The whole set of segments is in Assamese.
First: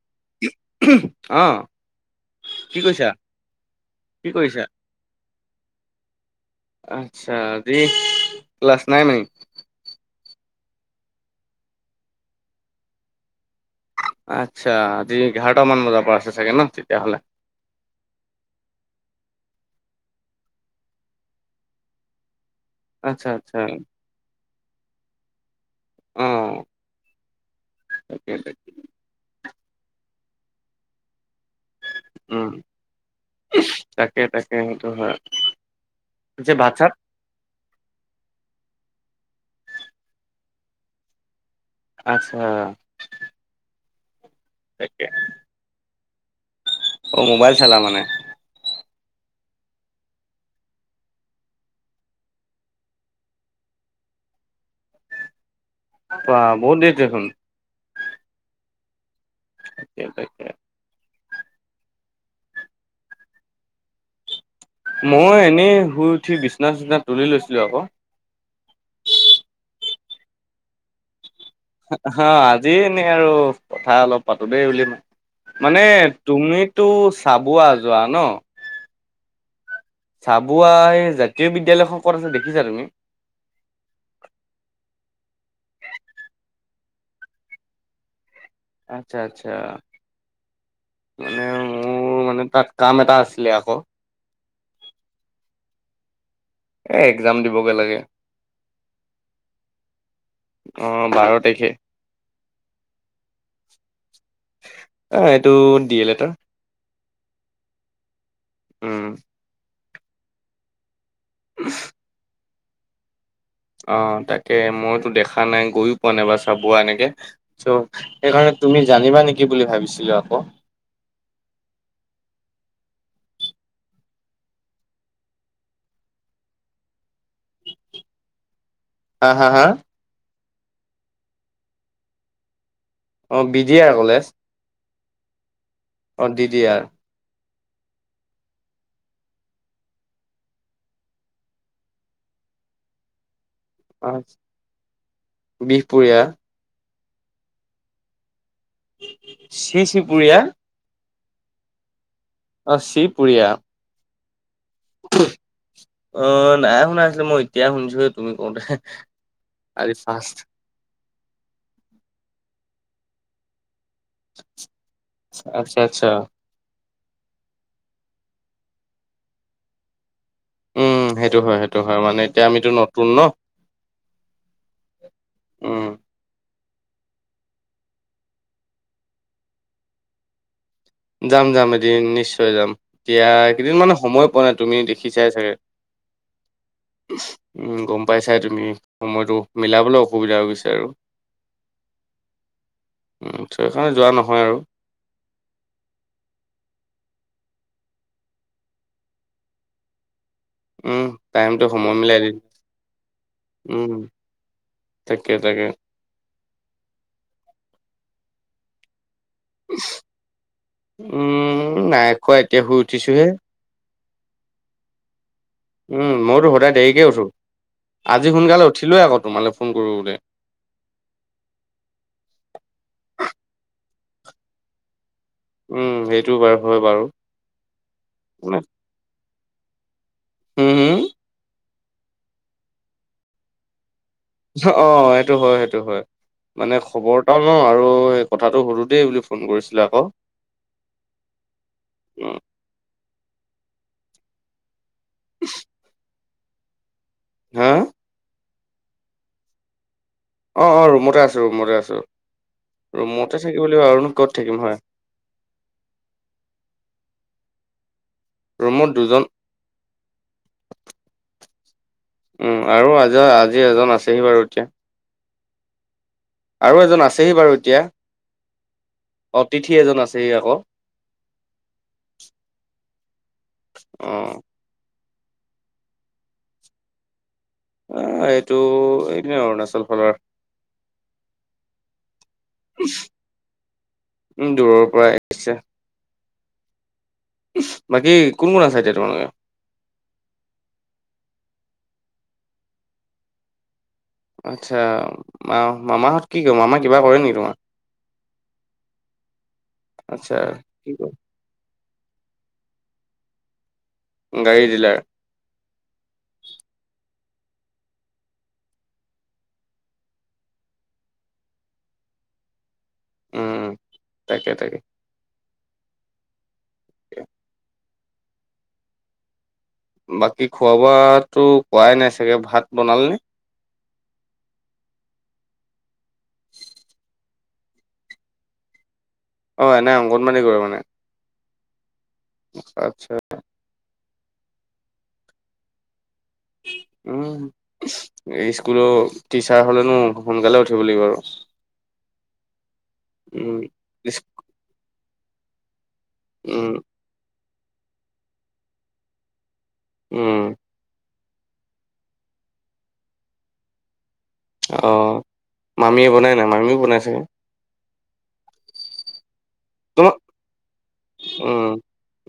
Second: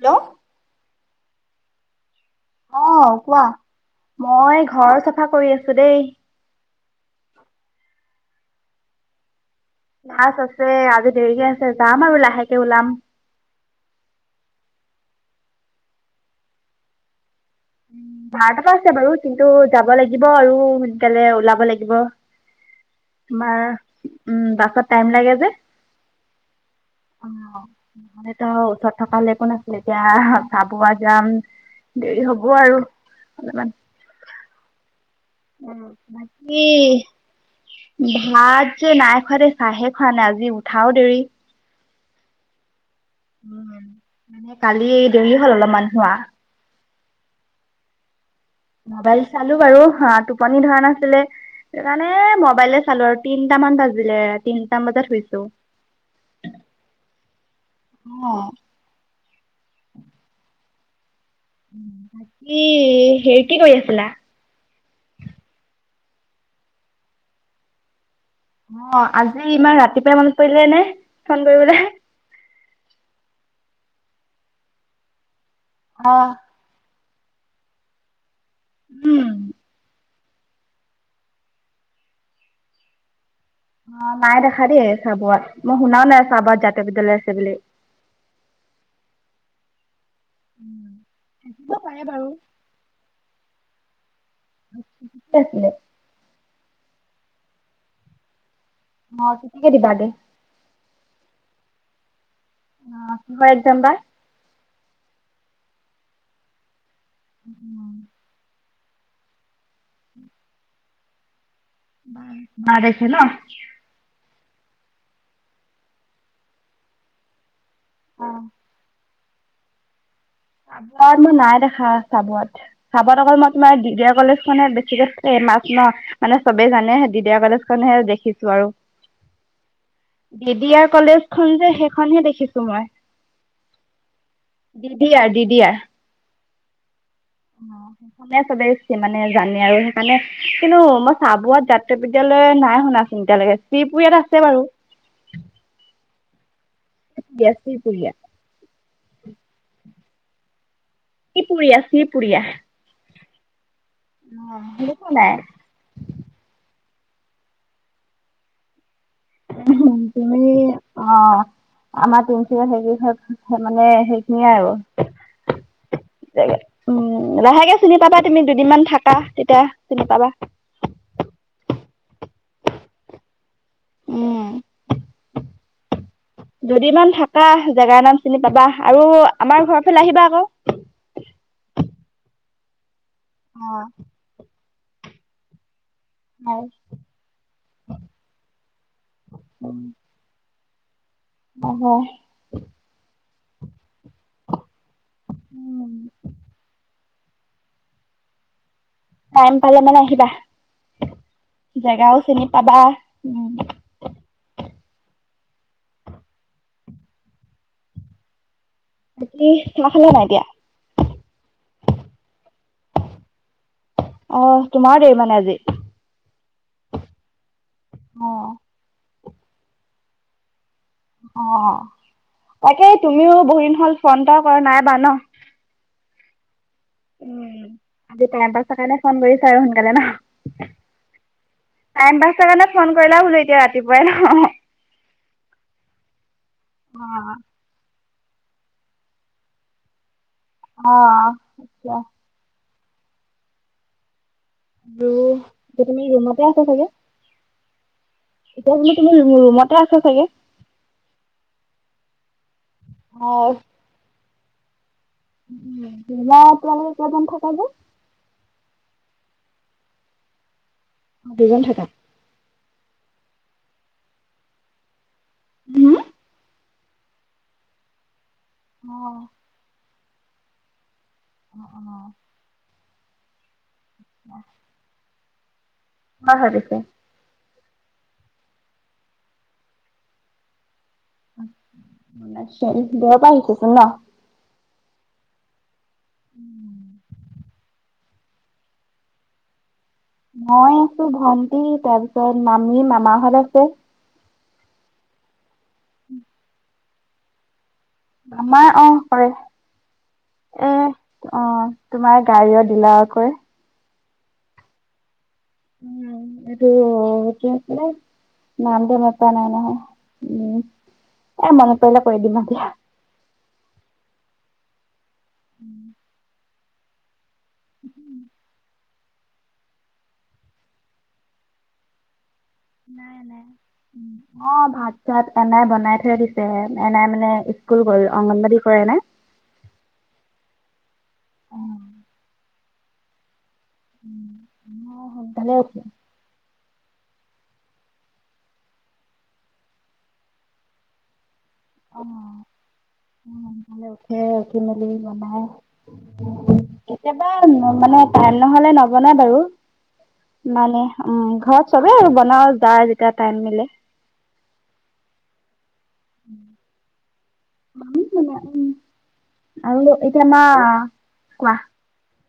হেল্ল'! অ'। অ', কোৱা কি কৰিছা মই ঘৰ চফা কৰি আছোঁ দেই। আচ্ছা [unintelligible] ক্লাছ নাই [unintelligible] ক্লাছ আছে আজি দেৰিকে আছে যাম আৰু লাহেকে ওলাম। আচ্ছা, আজি ইঘাৰটামান বজাৰ পৰা আছে চাগে ন' তেতিয়াহ'লে? বাৰটা পৰা আছে বাৰু কিন্তু যাব লাগিব আৰু সোনকালে ওলাব লাগিব। আচ্ছা আচ্ছা তোমাৰ উম, বাছত টাইম লাগে যে অ'। অ', তাকে মানেতো তাকে ওচৰত থকা হ'লে একো নাছিলে এতিয়া চাবুৱা যাম। দেৰি উম হ'ব আৰু। অলপমান তাকে তাকে সেইটো হয় উম, পিছে বাকী ভাত চাত ভাত যে, নাই খোৱা দে চাহে খোৱা নাই আজি উঠাও দেৰি। আচ্ছা। উম, মানে কালি তাকে দেৰি হ'ল অলপমান শোৱা। অ', মোবাইল চালা মানে? মোবাইল চালোঁ বাৰু অ', টোপনি ধৰা নাছিলে। সেইকাৰনে মোবাইলে চালোঁ, আৰু তিনটামান বাজিলে তিনটামান বজাত শুইছোঁ। বা বহুত দেৰি দেখোন। অ'। [unintelligible] বাকী হেৰি কি কৰি আছিলা? মই এনেই শুই উঠি বিচনা চিচনা তুলি লৈছিলোঁ আকৌ। অ', আজি ইমান ৰাতিপুৱাই মনত পৰিলেনে ফোন কৰিবলে। হা আজি এনেই আৰু কথা অলপ পাতোঁ দেই বুলি মা মানে অহ। তুমি টো চাবুৱা যোৱা ন? উম। চাবুৱাৰ এই জাতীয় বিদ্যালয়খন ক'ত আছে দেখিছা তুমি? অ নাই দেখা দেই চাবুৱাত, মই শুনাও নাই চাবুৱাত জাতীয় বিদ্যালয় আছে বুলি। আচ্ছা আচ্ছা, মানে থাকিব পাৰে মোৰ বাৰু। মানে তাত কাম এটা আছিলে আক'! কি আছিলে? এ এক্জাম দিবগে লাগে। অ কেতিয়াকে দিবা গে? অ বাৰ তাৰিখে। অ কিহৰ একজাম বা? অ এইটো ডি এল এডৰ। উম। উম। উ। বা বাৰ তাৰিখে ন? অ তাকে মইতো দেখা নাই গৈয়ো পোৱা নাইবা চাবুৱা এনেকে। চ' অ। সেইকাৰণে তুমি জানিবা নেকি বুলি ভাবিছিলোঁ আকৌ। চাৱোৱাত মই নাই দেখা চাৱোৱাত চাৱোৱাত অকল মই তোমাৰ দিয়া কলেজ খনে বেছিকে ফেমাছ ন! মানে চবে জানে দি দয়া কলেজ খনহে দেখিছোঁ আৰু। হা হা হা? দিদিয়াৰ কলেজখন যে সেইখনহে দেখিছোঁ মই। অ বিদি আৰ কলেজ? দিয়া, দি দি য়াৰ। অ দি দি আৰ। অ। শুনে চবে মানে জানে আৰু সেইকাৰণে, কিন্তু মই চাবুৱাত জাতীয় বিদ্যালয় নাই শুনা। চিন্তা লাগে, অ চিপুৰিয়াত আছে বাৰু। বিহপুৰীয়া দিয়া ছিপুৰিয়া চি চি পুৰীয়া। চি পুৰিয়া চি পুৰিয়া, অ চুবুৰীয়া অ শুনিচ নাই? অ নাই শুনা নাছিলোঁ মই এতিয়া শুনিছোৱে তুমি কওঁতে, আজি ফাৰ্ষ্ট। তুমি অ আমাৰ তিনিচুকীয়াত হেইকেখনত হে মানে হেৰি নিয়ে আৰু। আচ্ছা আচ্ছা [unintelligible] উম লাহেকে চিনি পাবা তুমি দুদিনমান থাকা তেতিয়া চিনি পাবা। উম সেইটো হয় সেইটো হয়, মানে এতিয়া আমিতো নতুন নহ। উম উম। দুদিনমান থাকা জেগাৰ নাম চিনি পাবা, আৰু আমাৰ ঘৰৰ ফালে আহিবা আকৌ। যাম যাম এদিন নিশ্চয় যাম, এতিয়া কেইদিন মানে সময় পোৱা নাই তুমি দেখি চাই চাগে। হয়। উম গম পাই চাই তুমি, সময়টো মিলাবলৈ অসুবিধা হৈ গৈছে আৰু। অ হয় উম, সেইকাৰণে যোৱা নহয় আৰু। টাইম পালে মানে আহিবা, উম, টাইমটো সময় জেগাও মিলাই দিম। চিনি পাবা উম। তাকে তাকে। বাকী খানা খালা নে নাই এতিয়া? উম' নাই খোৱা এতিয়া শুই উঠিছোঁ হে। অ'হ তোমাৰ দেৰি মানে আজি। উম' মইতো সদায় দেৰিকে উঠো, অ আজি সোনকালে উঠিলোৱেই আকৌ তোমালৈ ফোন কৰো বুলি। অ' তাকে তুমিও বহুত দিন হ'ল ফোন এটাও কৰা নাই ন। উম' সেইটোও বাৰু হয় বাৰু। উম' আজি টাইম উম, পাইছ কাৰণে ফোন কৰিছাঁ আৰু সোনকালে ন। হুম, হুম? টাইম পাইছ কাৰণে ফোন কৰিলা বোলোঁ এতিয়া ৰাতিপুৱাই অ'হ। অ'হ সেইটো হয়, সেইটো হয় মানে খবৰ অ' এটাও লও আৰু এইটো কথাটো সোধোঁ দেই বুলি ফোন কৰিছিলোঁ আকৌ। অ' আচ্ছা। উম' আৰু এতিয়া তুমি ৰুমতে আছা চাগে? হা? এতিয়া তুমি, তুমি ৰুমতে আছা চাগে? অ'হ অ'হ ৰুমতে আছোঁ, ৰুমতে আছোঁ, ৰুমতে হয়। থাকিব লাগিব আৰুনো ক'ত থাকিম হয়। উম' তোমাৰ এতিয়ালৈকে কেইজন থাকা যে? ৰুমত দুজন। দুজন থাকা। উম' আৰু আজি, আজি এজন আছেহি বাৰু এতিয়া। হুম। আৰু এজন আছেহি বাৰু এতিয়া। অ'হ অতিথি এজন আছেহি আকৌ। অ'হ অ' কৰ হয় পিছে? আহ এইটো এনে অৰুণাচল ফালৰ। আচ্ছা, ওলাইছোঁ আৰু ঘৰৰ পৰাই শিকিছোঁ ন? উম' দূৰৰ পৰাই উম'। বাকী কোন কোন আছে এতিয়া তোমালোকে? মই আছোঁ, ভন্টি, তাৰপিছত মামী, মামাহঁত আছে। আচ্ছা, মা মামাহঁত কি কৰে? মামা কিবা কৰে নেকি তোমাৰ? আমাৰ অ' কৰে আচ্ছা এ কি কৰে অ' তোমাৰ গাড়ীৰ ডিলাৰত কৰে। গাড়ী ডিলাৰ। উম' সেইটো এইটো কৰে। নামটো মনত পৰা নাই নহয়, উম' এ মনত পৰিলে কৰি দিবা দিয়া। উম' তাকে তাকে। উম'। [unintelligible] উম'। বাকী খোৱা বোৱাটো কৰাই নাই চাগে ভাত বনাল নে নাই নাই। [inaudible] অ'! ভাত-চাত এনাই বনাই থৈ দিছে। এনাই মানে, স্কুল গ'ল, অংগনৱাড়ী কৰে, এনাই। অ'! এনাই অংগনৱাড়ী কৰে মানে? অ'! আচ্ছা-আচ্ছা। উম, অ'! সোনকালে উঠো। [unintelligible] উম। স্কুলৰ টিচাৰ হ'লেনো, সোনকালে উঠিব লাগিব আৰু। অ [inaudible] উম। সেইয়ে, উঠি-মেলি বনাই উম! কেতিয়াবা, মানে, টাইম নহ'লে নবনাই বাৰু। উম! মানে, উম! ঘৰত চবেই বনাওঁ, যাৰ যেতিয়া, টাইম মিলে। অ'! মামীয়ে বনাই নাই, মামীয়ো বনাই চাগে? মামীয়ো বনাই। উম, আৰু [unintelligible] তোমা এতিয়া মা। কোৱা?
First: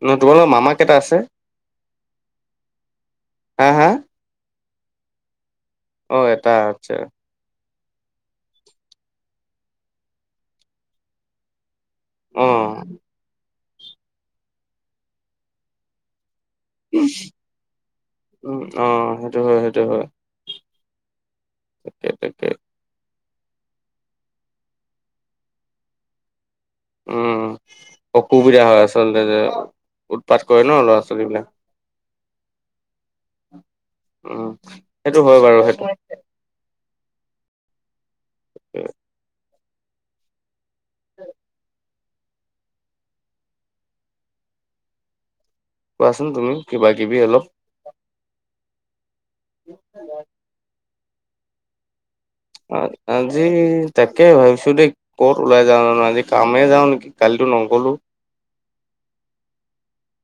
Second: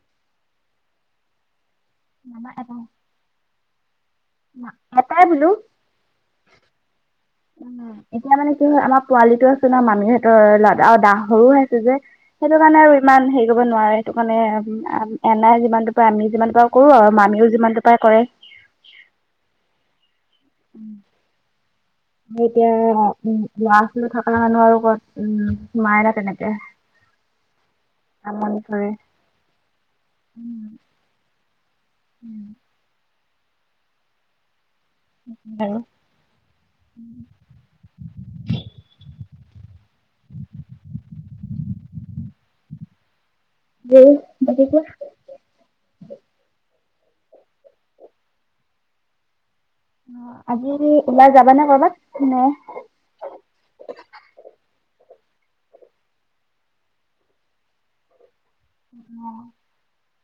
উম, তোমালোকৰ মামা কেইটা আছে? মামা এটাই। হা, হা? [inaudible] এটাই বোলোঁ। অ'! এটা, আচ্ছা। উম এতিয়া মানে, কি হয়, আমাৰ পোৱালিটো আছে ন' মামীহঁতৰ। [unintelligible] আৰু সৰু হৈ আছে যে। অ সেইটো কাৰণে আৰু ইমান সেৰি কৰিব নোৱাৰে। সেইটো কাৰণে, আঁ এনাই যিমানটো পাৰে, আমি যিমানটো পাৰোঁ, কৰোঁ আৰু। মামীয়ো যিমানটো পাৰে, কৰে। উম, অ'! সেইটো হয়-সেইটো হয়। তাকে [unintelligible] আৰু তাকে এতিয়া, অ'! উম, ল'ৰা-ছোৱালী থকা মানুহ আৰু ক'ত? উম, নোৱাৰে ন' তেনেকে। উম, আমনি অসুবিধা হয়, কৰে আচলতে যে। উৎপাত কৰে ন' ল'ৰা-ছোৱালী বিলাক। উম। উম, সেইটো হয় বাৰু সেইটো। [inaudible] [unintelligible] [unintelligible] উম, বাকী কোৱা? কোৱাচোন তুমি, কিবা-কিবি অলপ? [inaudible] [inaudible] অ' আজি ওলাই যাবানে কৰ'বাত? কোনে? আ, আজি তাকে ভাবিছোঁ দেই! ক'ত ওলাই যাওঁনো? আজি কামেই যাওঁ নেকি! কালিতো নগ'লো। [inaudible]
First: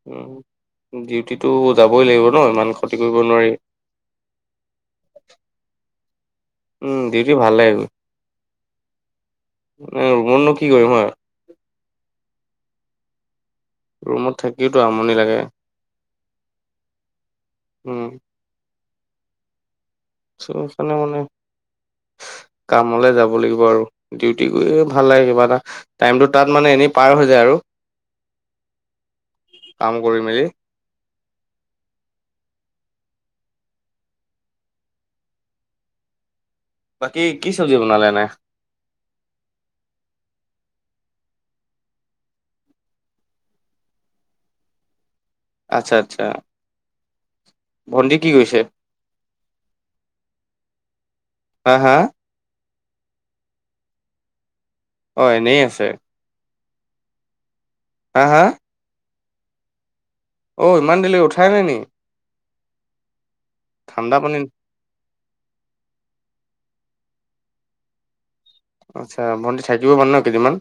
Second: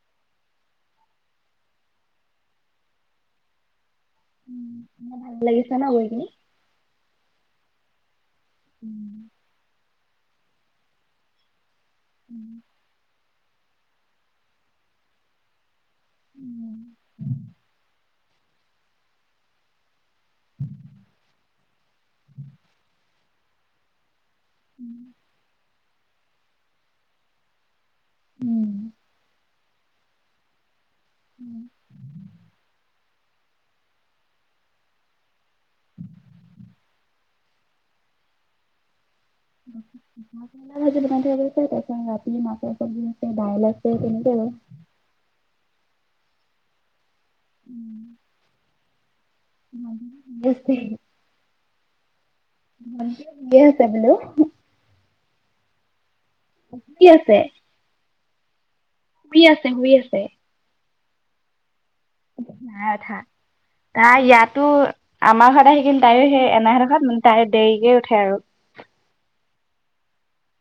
উম, ডিউটিটো যাবই লাগিব ন'। ইমান ক্ষতি কৰিব নোৱাৰি। উম, ভাল লাগিছে ন' গৈ কিনি? উম, ডিউউি ভাল লাগে, কৰি। [inaudible] [unintelligible] কি কৰিম হয়! উম! ৰুমত থাকিওতো আমনি লাগে। উম! [inaudible] উম! চ সেইকাৰণে মানে কামলে যাব লাগিব আৰু। ডিউটি কৰিয়ে ভাল লাগে কিবা এটা টাইমটো তাত মানে এনেই পাৰ হৈ যায় আৰু। উম! কাম কৰি মেলি। উম! [unintelligible] বাকী কি চব্জি বনালে এনেই? [inaudible] [unintelligible] ভাজি বনাই থৈ গৈছে তাৰপিছত ৰাতি মাছৰ চব্জি আছে, দাইল আছে তেনেকেই আৰু। আচ্ছা-আচ্ছা। ভণ্টি কি কৰিছে? আৰু হা-হা! ভণ্টি শুই আছে বোলো। অ! এনেই আছে। শুই আছে। হা-হা! শুই আছে, শুই আছে। অঁ! ইমান দেৰিলেকে উঠাই নাই নি? নাই উঠা। ঠাণ্ডা তাৰ পানী ইয়াতো আমাৰ ঘৰত আহি কিনি তাইও সেই এনাই হেঁতেৰ ঘৰত মানে তাই দেৰিকে উঠে আৰু। আচ্ছা! ভণ্টি থাকিব মানে ন কেইদিনমান?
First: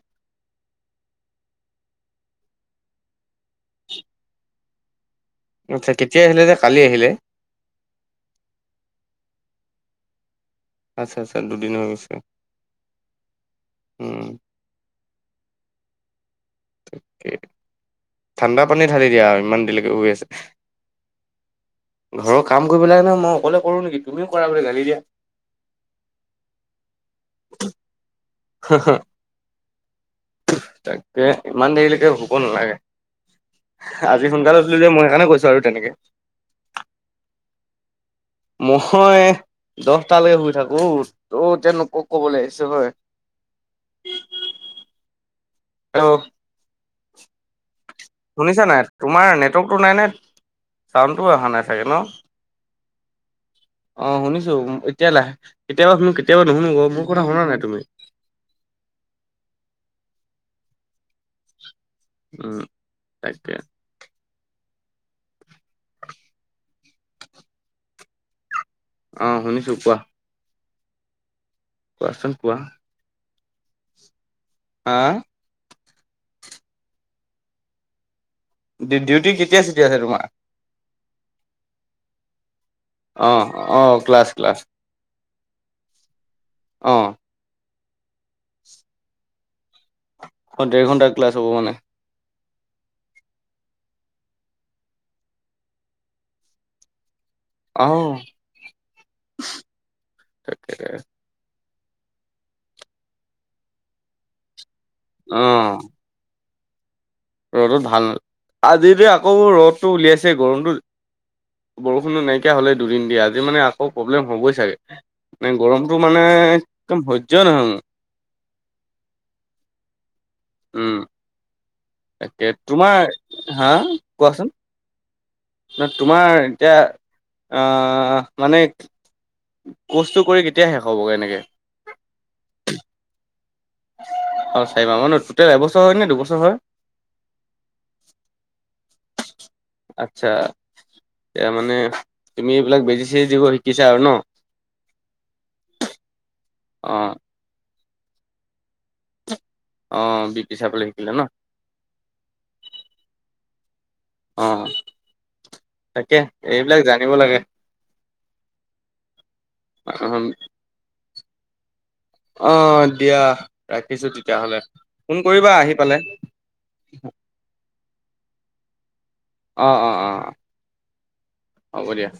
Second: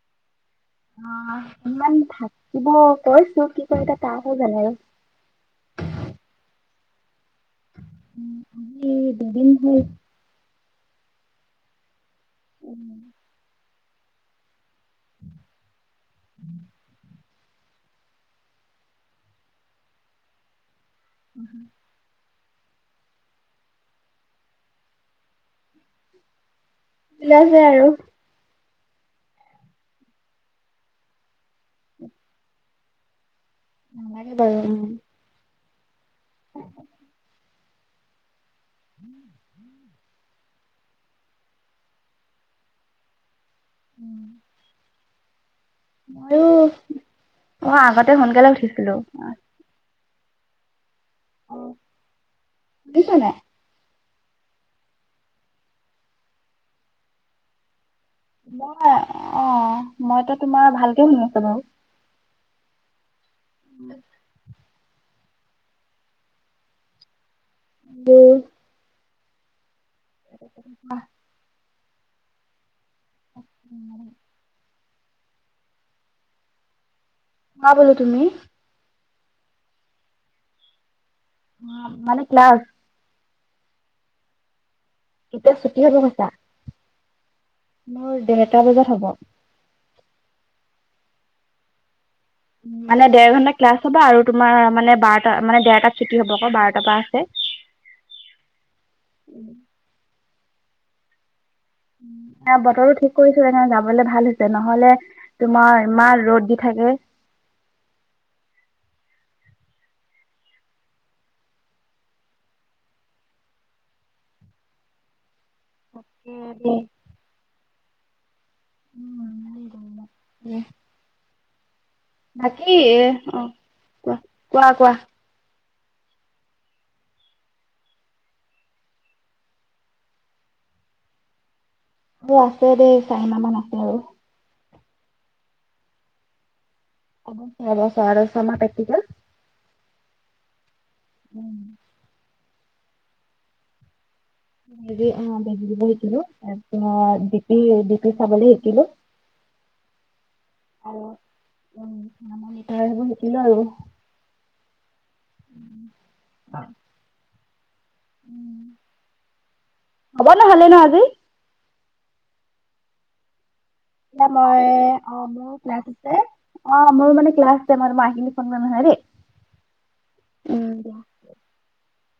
অঁ! দুদিনমান থাকিব কৈছোঁ কি কৰে এতিয়া তাইহে জানে। আচ্ছা! কেতিয়া আহিলে যে কালি আহিলে? উম! দুদিন হ'ল। আচ্ছা-আচ্ছা, দুদিন হৈ গৈছে। উম! উম! উম! ঠিকে। [inaudible] ঠাণ্ডা পানী ঢালি দিয়া আৰু ইমান দেৰিলৈকে শুই আছে। উম! হুম। ঘৰৰ কাম কৰিব লাগে নহয় মই অকলে কৰোঁ নেকি তুমি কৰা বুলি গালি দিয়া। বিলাইছে আৰু। [inaudible] [unintelligible] তাকে ইমান দেৰিলৈকে শুব নালাগে। আজি লাগে বাৰু সোনকালে উঠিলো যে উম মই সেইকাৰণে কৈছো আৰু তেনেকে। [inaudible] ম‌ই দহটালৈকে শুই থাকোঁ, ত এতিয়া নোক কবলে আহিছে হয়। [inaudible] মইয়ো, অঁ আগতে সোনকালে শুনিছা নাই উঠিছিলোঁ তোমাৰ অঁ। নেটৱৰ্কটো নাই নে চাউণ্ডটো অহা অ নাই চাগে ন? শুনিছা নাই? অঁ! শুনিছোঁ, এতিয়া লাহ কেতিয়াবা শুনো, কেতিয়াবা নুশুনো ক মোৰ কথা শুনা নাই তুমি? মই অ, মইতো তোমাৰ ভালকে শুনি আছো বাৰু। উম, তাকে। [unintelligible] অ, শুনিছোঁ। কোৱা? [unintelligible] কোৱাচোন কোৱা? [unintelligible] আঁ! কোৱা বোলো তুমি? ডিউটি কেতিয়া চুটি আছে তোমাৰ? অ, মানে ক্লাছ? অ, অ, ক্লাছ-ক্লাছ। কেতিয়া ছুটি হ'ব কৈছা? অঁ। মোৰ দেৰটা বজাত হ'ব। অ, দেৰ ঘণ্টাৰ ক্লাছ হ'ব মানে। মানে দেৰ ঘণ্টা ক্লাছ হ'ব, আৰু তোমাৰ মানে বাৰটা মানে দেৰটাত ছুটি হ'ব আকৌ, বাৰটাৰ পৰা আছে। অহ, তাকে। এ, বতৰো ঠিক কৰিছে, মানে যাবলৈ ভাল হৈছে, নহ'লে অ তোমাৰ ইমান ৰ'দ দি থাকে। ৰ'দত ভাল নাল, আজি যে আকৌ ৰ'দটো উলিয়াইছে গৰমটো বৰষুণটো নাইকিয়া হ'লে দুদিন দিয়া, আজি মানে আকৌ প্ৰব্লেম হ'বই চাগে। মানে গৰমটো মানে তাকে দেই। একদম সহ্যই নহয় মোৰ। উম। তাকে বাকী, তোমাৰ এ, অ, হা কোৱা, কোৱাচোন কোৱা, কোৱা? ন, তোমাৰ এতিয়া আহ মানে কৰ্চটো কৰি কেতিয়া শেষ হ'বগৈ এনেকে? মোৰ আছে দেই, চাৰি মাহ মান আছে আৰু। অ, চাৰিমাহ মান, টোটেল এবছৰ হয় নে দুবছৰ হয়? এবছৰ, এবছৰ আৰু ছয়মাহ প্ৰেক্টিকেল। আচ্ছা। এতিয়া মানে তুমি এইবিলাক বেজি-চেজি দিব শিকিছা আৰু ন। বেজী অ, বেজী দিব শিকিলো। অ তাৰপিছত বি পি, বি পি চাবলে শিকিলো। অ, বি পি চাবলে শিকিলা ন? উম, থাৰ্মোমিটাৰ সেইবোৰ শিকিলো আৰু। অ, তাকে। এইবিলাক জানিব লাগে। হ'ব নহ'লে ন আজি। অ, দিয়া। ৰাখিছো [unintelligible] তেতিয়াহ'লে মই অ, ফোন কৰিবা মোৰো আহি ক্লাছ পালে আছে। অ, মোৰ মানে ক্লাছ আছে, মই তোমাক আহি কেনে ফোন কৰিম নহ'লে দেই। অঁ, অঁ, অঁ, উম দিয়া হ'ব দিয়া।